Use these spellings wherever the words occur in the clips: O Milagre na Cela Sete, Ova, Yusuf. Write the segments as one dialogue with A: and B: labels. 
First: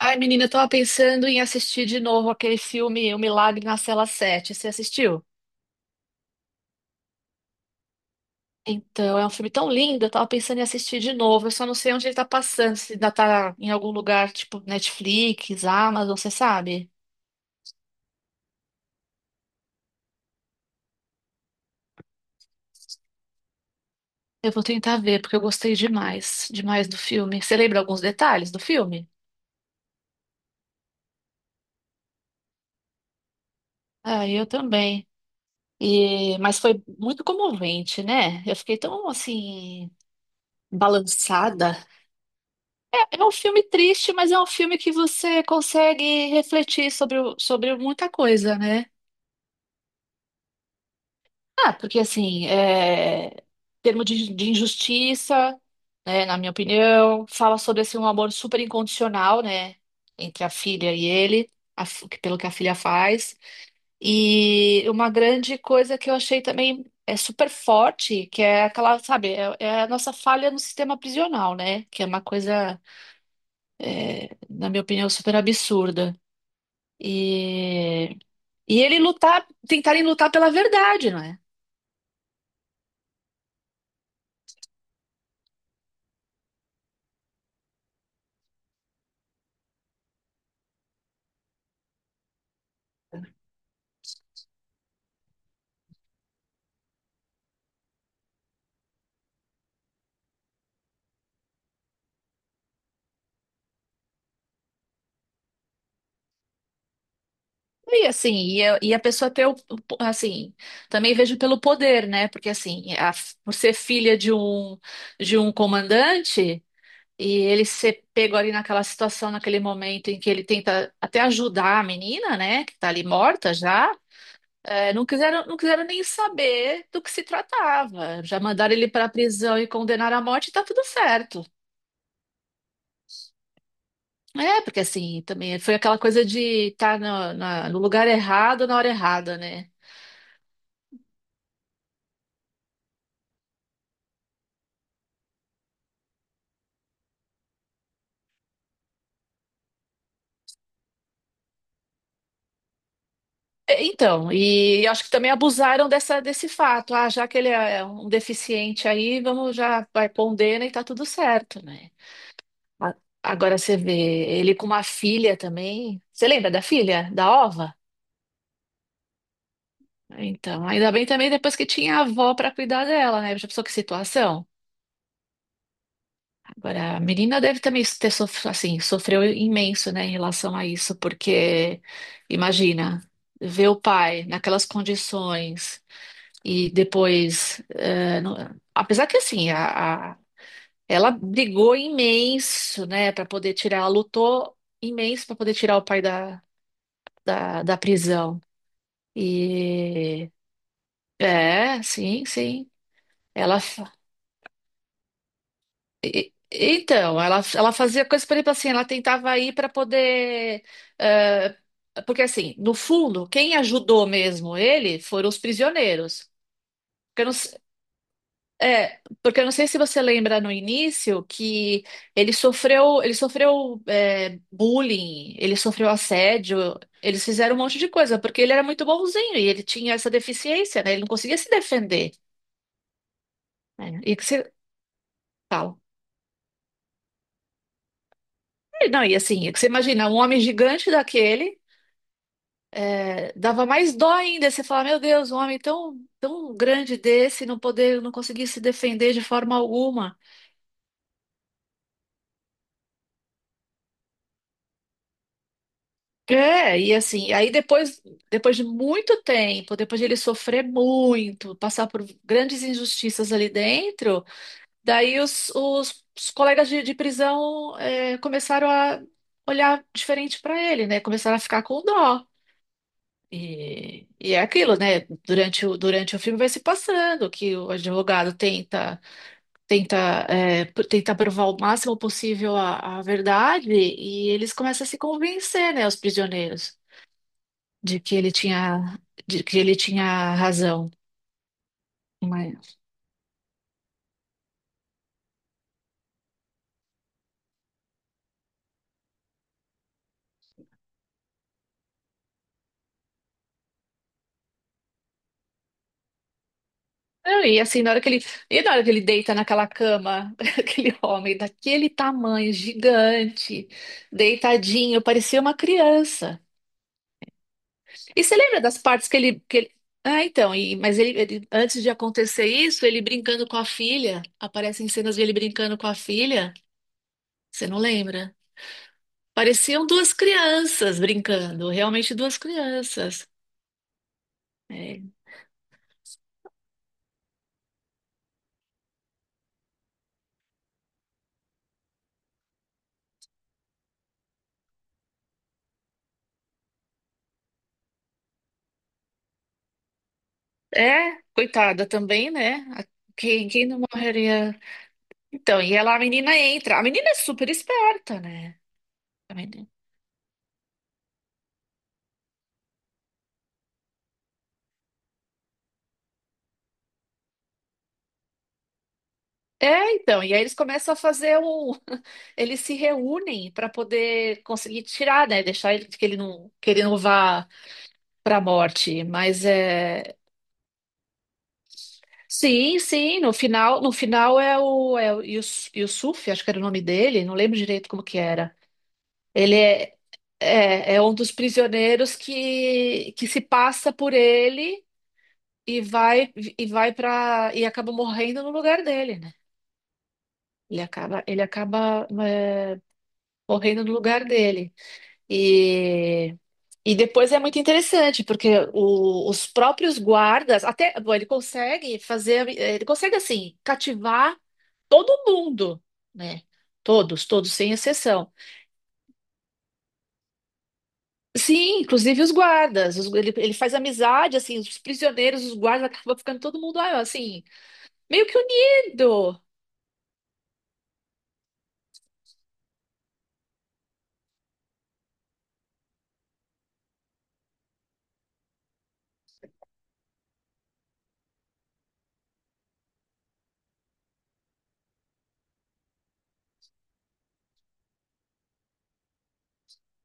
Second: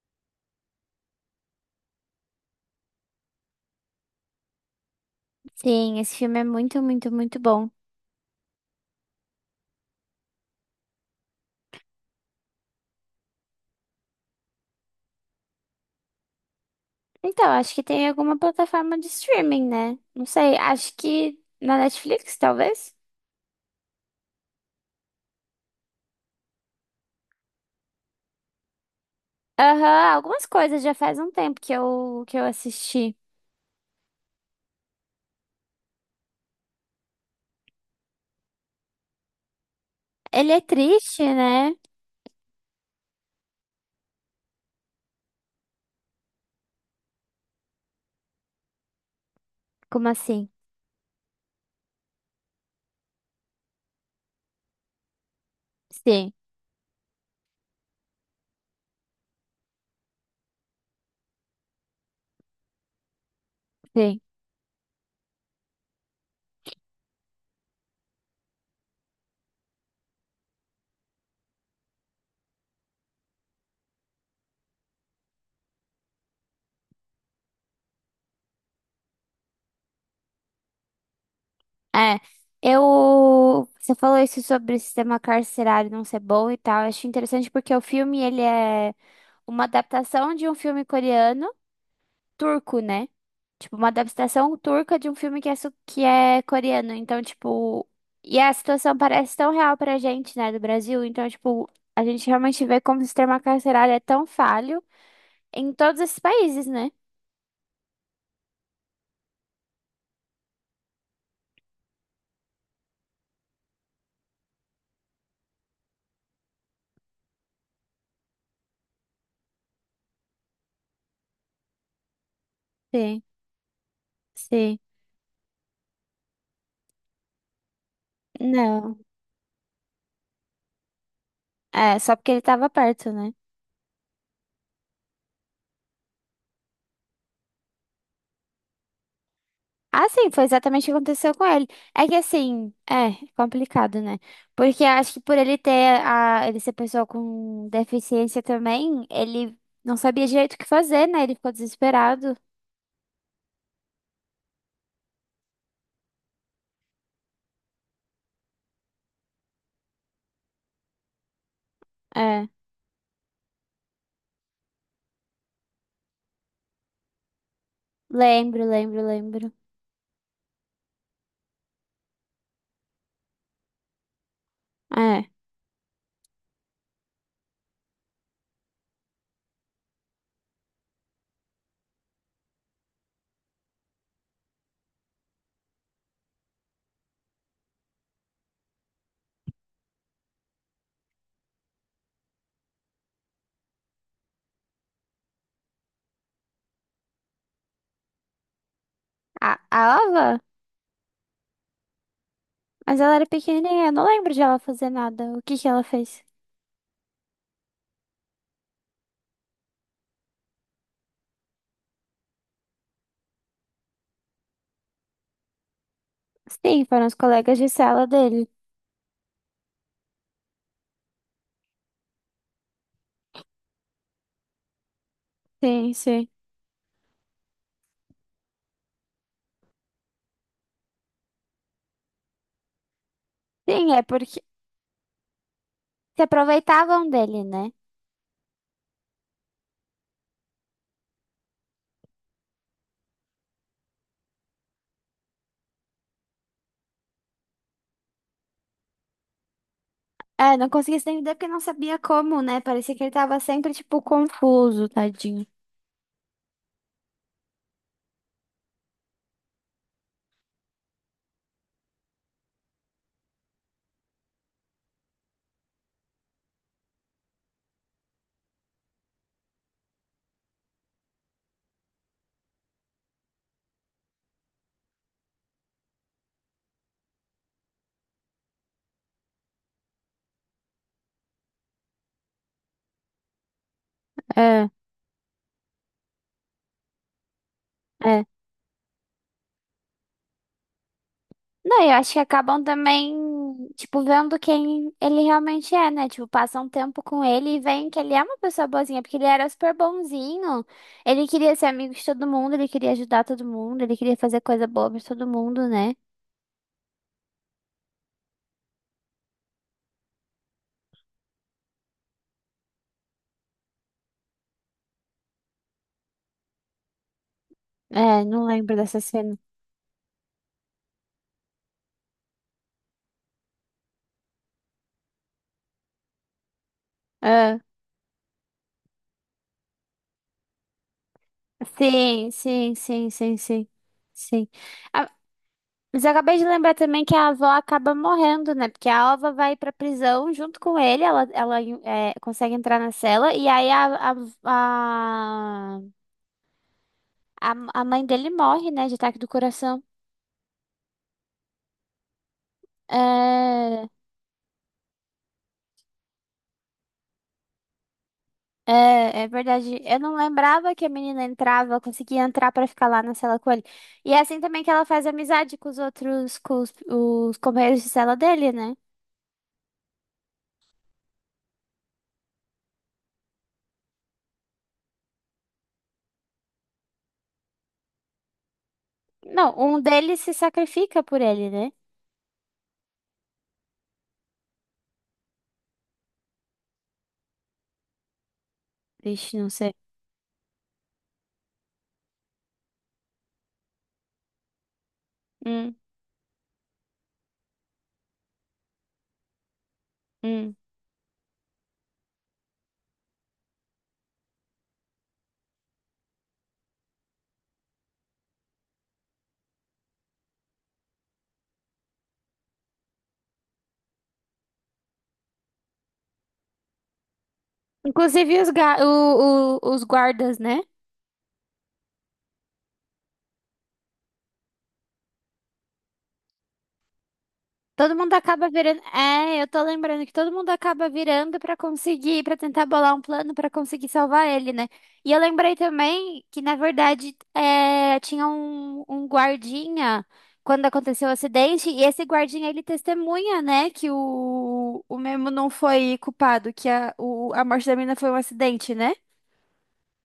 A: Ai, menina, eu tava pensando em assistir de novo aquele filme O Milagre na Cela Sete. Você assistiu?
B: Sim, esse filme é muito, muito, muito bom.
A: Então, é um filme tão lindo, eu tava pensando em assistir de novo. Eu só não sei onde ele tá passando, se ainda tá em algum lugar, tipo Netflix, Amazon, você sabe?
B: Então, acho que tem alguma plataforma de streaming, né? Não sei, acho que na Netflix, talvez?
A: Eu vou tentar ver, porque eu gostei demais, demais do filme. Você lembra alguns detalhes do filme?
B: Aham, algumas coisas já faz um tempo que eu assisti.
A: Ah, eu também. Mas foi muito comovente, né? Eu fiquei tão, assim,
B: Ele é triste,
A: balançada.
B: né?
A: É um filme triste, mas é um filme que você consegue refletir sobre muita coisa, né?
B: Como assim?
A: Ah, porque assim, termo de injustiça, né,
B: Sim,
A: na minha opinião, fala sobre assim, um amor super incondicional, né, entre a filha e ele, pelo que a filha faz.
B: sim.
A: E uma grande coisa que eu achei também é super forte, que é aquela, sabe, é a nossa falha no sistema prisional, né? Que é uma coisa, na minha opinião, super absurda. E, e ele lutar, tentarem lutar pela verdade, não é?
B: É, Você falou isso sobre o sistema carcerário não ser bom e tal. Eu acho interessante porque o filme, ele é uma adaptação de um filme coreano turco, né? Tipo, uma adaptação turca de um filme que é, que é coreano. Então. E a situação parece tão real pra gente, né, do Brasil. Então, tipo, a gente realmente vê como o sistema carcerário é tão falho em todos esses países, né?
A: E assim, e a pessoa ter assim, também vejo pelo poder, né? Porque assim, por ser filha de um comandante e ele ser pego ali naquela situação, naquele momento em que ele tenta até ajudar a menina, né, que tá ali
B: Sim,
A: morta já,
B: sim.
A: não quiseram nem saber do que se tratava. Já mandaram ele
B: Não.
A: para a prisão e condenaram à morte e tá tudo certo.
B: É, só porque ele tava perto, né?
A: É, porque assim, também foi aquela coisa de estar no lugar errado na hora errada, né?
B: Ah, sim, foi exatamente o que aconteceu com ele. É que assim, é complicado, né? Porque eu acho que por ele ter ele ser pessoa com deficiência também, ele não sabia direito o que fazer, né? Ele ficou desesperado.
A: É. Então, e acho que também abusaram dessa, desse fato. Ah, já que ele é um deficiente aí, vamos já, vai pondendo e tá tudo certo, né?
B: É,
A: A- Agora você vê ele com uma filha também. Você lembra da filha, da Ova?
B: lembro, lembro, lembro.
A: Então, ainda bem também depois que tinha a avó para cuidar dela, né? Já pensou que situação?
B: É.
A: Agora, a menina deve também assim, sofreu imenso, né, em relação a isso, porque imagina ver o pai naquelas condições e depois, apesar que assim, ela brigou imenso, né, para poder tirar, ela lutou imenso para poder tirar o pai da prisão.
B: A, a
A: E
B: Ava?
A: é, sim, sim.
B: Mas ela era
A: Ela
B: pequenininha, eu não lembro de ela fazer nada. O que que ela fez?
A: Então, ela fazia coisas, por exemplo, assim, ela tentava ir para poder, eh, porque, assim, no fundo, quem ajudou mesmo ele foram os prisioneiros.
B: Sim, foram os
A: Porque eu não, se-
B: colegas de sala dele.
A: é, porque eu não sei se você lembra no início que ele sofreu, bullying, ele sofreu
B: Sim, sim.
A: assédio, eles fizeram um monte de coisa, porque ele era muito bonzinho e ele tinha essa deficiência, né? Ele não conseguia se defender.
B: Sim,
A: Né?
B: é
A: E que
B: porque
A: você fala.
B: se aproveitavam dele, né?
A: Não, e assim, é que você imagina um homem gigante daquele. É, dava mais dó ainda você falar, meu Deus, um homem tão, tão grande desse não poder, não conseguir se defender de forma alguma.
B: É, não conseguia se entender porque não sabia como, né? Parecia que ele tava sempre, tipo, confuso, tadinho.
A: É, e assim, aí depois, depois de muito tempo, depois de ele sofrer muito, passar por grandes injustiças ali dentro, daí os colegas de prisão é, começaram a olhar diferente para ele, né? Começaram a ficar com dó. E é aquilo, né? Durante o filme vai se passando que o advogado tenta, é, tenta provar o máximo possível a verdade e eles
B: É,
A: começam a se convencer, né, os prisioneiros, de que
B: é.
A: ele tinha, de que ele tinha razão.
B: Não, eu acho que acabam
A: Mas-
B: também, tipo, vendo quem ele realmente é, né? Tipo, passam um tempo com ele e veem que ele é uma pessoa boazinha, porque ele era super bonzinho. Ele queria ser amigo de todo mundo, ele queria ajudar todo mundo, ele queria fazer coisa boa pra todo mundo, né?
A: Não, e assim, na hora que ele, e na hora que ele deita naquela cama, aquele homem daquele tamanho, gigante, deitadinho, parecia uma criança. E
B: É,
A: você
B: não
A: lembra
B: lembro
A: das
B: dessa
A: partes
B: cena.
A: que ele... Ah, então, e, mas antes de acontecer isso, ele brincando com a filha, aparecem cenas dele brincando com a filha.
B: É.
A: Você não lembra? Pareciam duas crianças brincando, realmente
B: Sim,
A: duas
B: sim, sim,
A: crianças.
B: sim, sim. Sim.
A: É,
B: Mas eu acabei de lembrar também que a avó acaba morrendo, né? Porque a Alva vai pra prisão junto com ele, ela é, consegue entrar na cela, e aí a, a, a mãe dele morre, né? De ataque do coração.
A: é, coitada também, né? Quem, quem não
B: É,
A: morreria? Então, e ela, a menina entra. A menina é super esperta, né?
B: é
A: A menina-
B: verdade. Eu não lembrava que a menina entrava, conseguia entrar pra ficar lá na cela com ele. E é assim também que ela faz amizade com os outros, com os companheiros de cela dele, né?
A: É, então, e aí eles começam a fazer um. Eles se reúnem para poder conseguir tirar, né? Deixar ele que ele não vá para a morte. Mas
B: Não, um
A: é.
B: deles se sacrifica por ele, né?
A: Sim, sim, no final, no final Yusuf, acho que era o nome dele, não lembro direito como que era.
B: Vixe, não
A: Ele
B: sei.
A: é, é um dos prisioneiros que se passa por ele
B: Hum,
A: e vai e vai para e acaba morrendo no lugar dele, né?
B: hum.
A: Ele acaba, morrendo no lugar dele. E, e depois é muito interessante, porque os próprios guardas, até, bom, ele consegue fazer, ele consegue, assim, cativar todo mundo, né? Todos, todos, sem exceção.
B: Inclusive os, ga- o- os guardas, né?
A: Sim, inclusive os guardas. Ele, ele faz amizade, assim, os prisioneiros, os guardas, acaba ficando todo mundo, ah, assim,
B: Todo mundo
A: meio que
B: acaba virando.
A: unido.
B: É, eu tô lembrando que todo mundo acaba virando pra conseguir, pra tentar bolar um plano pra conseguir salvar ele, né? E eu lembrei também que, na verdade, é, tinha um guardinha quando aconteceu o acidente, e esse guardinha ele testemunha, né, que o Memo não foi culpado, que a morte da menina foi um acidente, né?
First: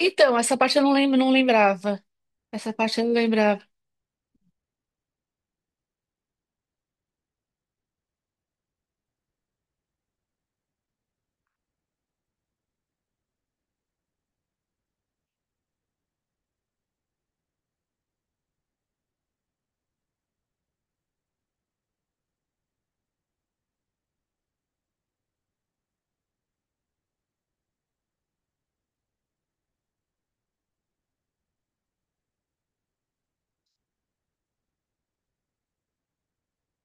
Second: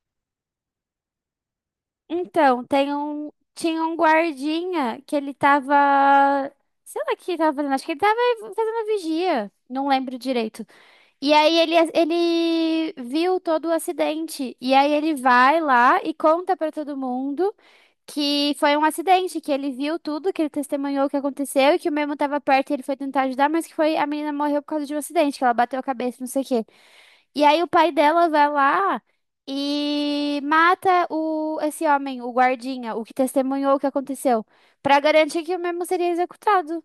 A: Então, essa parte eu não lembro, não lembrava.
B: Então,
A: Essa parte eu não lembrava.
B: tinha um guardinha que ele tava. Sei lá o que ele tava fazendo, acho que ele tava fazendo vigia, não lembro direito. E aí ele viu todo o acidente. E aí ele vai lá e conta pra todo mundo que foi um acidente, que ele viu tudo, que ele testemunhou o que aconteceu e que o mesmo tava perto e ele foi tentar ajudar, mas que foi a menina morreu por causa de um acidente, que ela bateu a cabeça, não sei o quê. E aí o pai dela vai lá e mata o esse homem, o guardinha, o que testemunhou o que aconteceu, pra garantir que o mesmo seria executado.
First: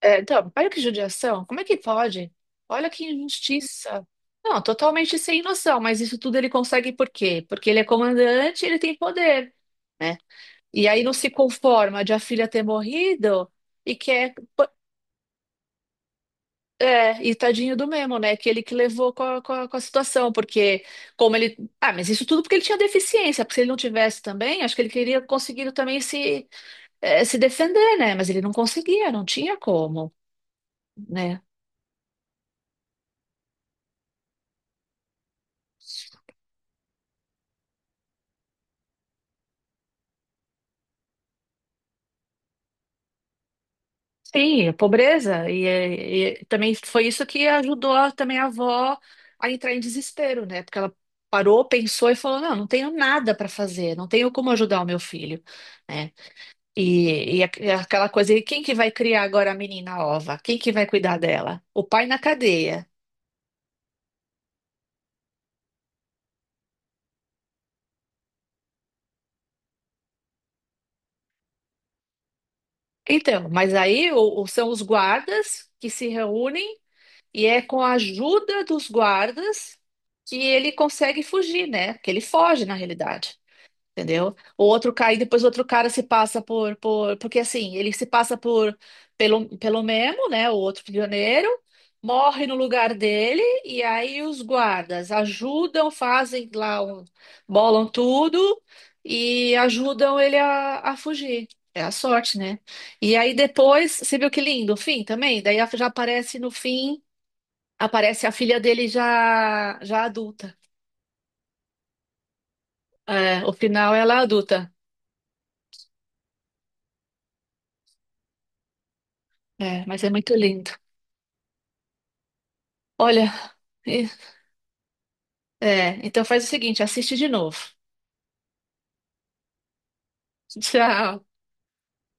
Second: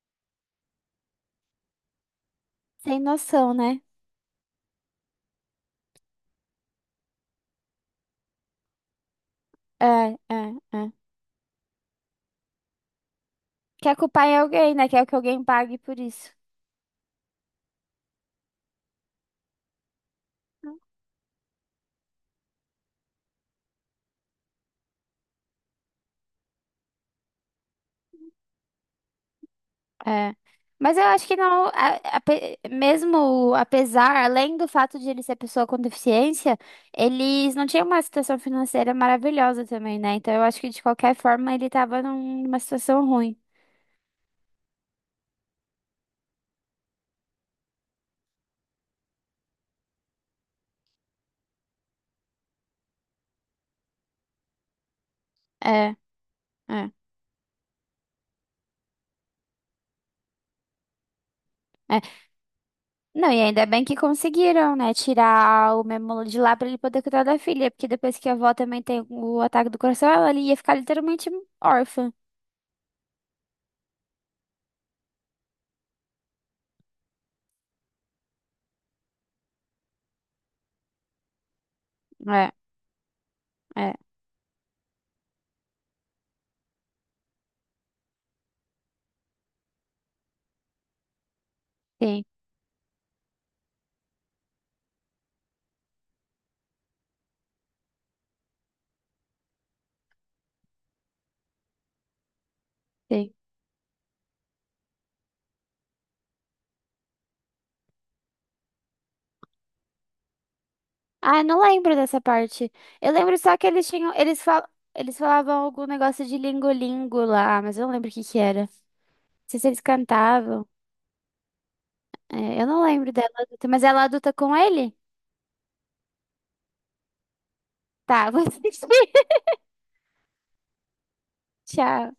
A: É, então, olha que judiação. Como é que pode? Olha
B: Sem
A: que
B: noção, né?
A: injustiça. Não, totalmente sem noção, mas isso tudo ele consegue por quê? Porque ele é comandante, ele tem poder,
B: É,
A: né?
B: é,
A: E
B: é.
A: aí não se conforma de a filha ter morrido e
B: Quer culpar
A: quer.
B: em
A: Pô,
B: alguém, né? Quer que alguém pague por isso.
A: é, e tadinho do mesmo, né? Que ele que levou com a situação, porque como ele. Ah, mas isso tudo porque ele tinha deficiência, porque se ele não tivesse também, acho que ele queria conseguido também se, se defender, né? Mas ele não conseguia, não tinha como,
B: É. Mas eu acho que
A: né?
B: não, mesmo apesar, além do fato de ele ser pessoa com deficiência, eles não tinham uma situação financeira maravilhosa também, né? Então eu acho que de qualquer forma ele tava numa situação ruim.
A: Sim, a pobreza. E, e também foi isso que ajudou também a avó a entrar em desespero, né? Porque ela parou, pensou e falou: não, não tenho nada para fazer, não tenho como ajudar o meu filho,
B: É,
A: né?
B: é.
A: E, e aquela coisa, e quem que vai criar agora a menina Ova? Quem que vai cuidar dela? O
B: é.
A: pai na cadeia.
B: Não, e ainda bem que conseguiram, né? Tirar o Memolo de lá pra ele poder cuidar da filha, porque depois que a avó também tem o ataque do coração, ela ali ia ficar literalmente órfã.
A: Então, mas aí são os guardas que se reúnem e é com a ajuda dos guardas que ele consegue fugir, né? Que ele
B: É,
A: foge, na realidade.
B: é,
A: Entendeu? O outro cai, depois o outro cara se passa porque assim, ele se passa por pelo Memo, né? O outro prisioneiro,
B: sim,
A: morre no lugar dele, e aí os guardas ajudam, fazem lá um, bolam tudo e ajudam ele a fugir. É a sorte, né? E
B: sim.
A: aí depois, você viu que lindo, o fim também? Daí já aparece no fim, aparece a filha dele já, já adulta.
B: Ah, eu não lembro dessa parte. Eu lembro
A: É, o
B: só que
A: final ela é adulta.
B: eles falavam algum negócio de lingolingo lá, mas eu não lembro o que que era. Não sei se eles
A: É, mas é muito
B: cantavam.
A: lindo.
B: É, eu não lembro dela
A: Olha,
B: adulta, mas ela
A: e-
B: adulta com ele?
A: é, então faz o seguinte, assiste de novo.
B: Tá, vou assistir.
A: Tchau.
B: Tchau.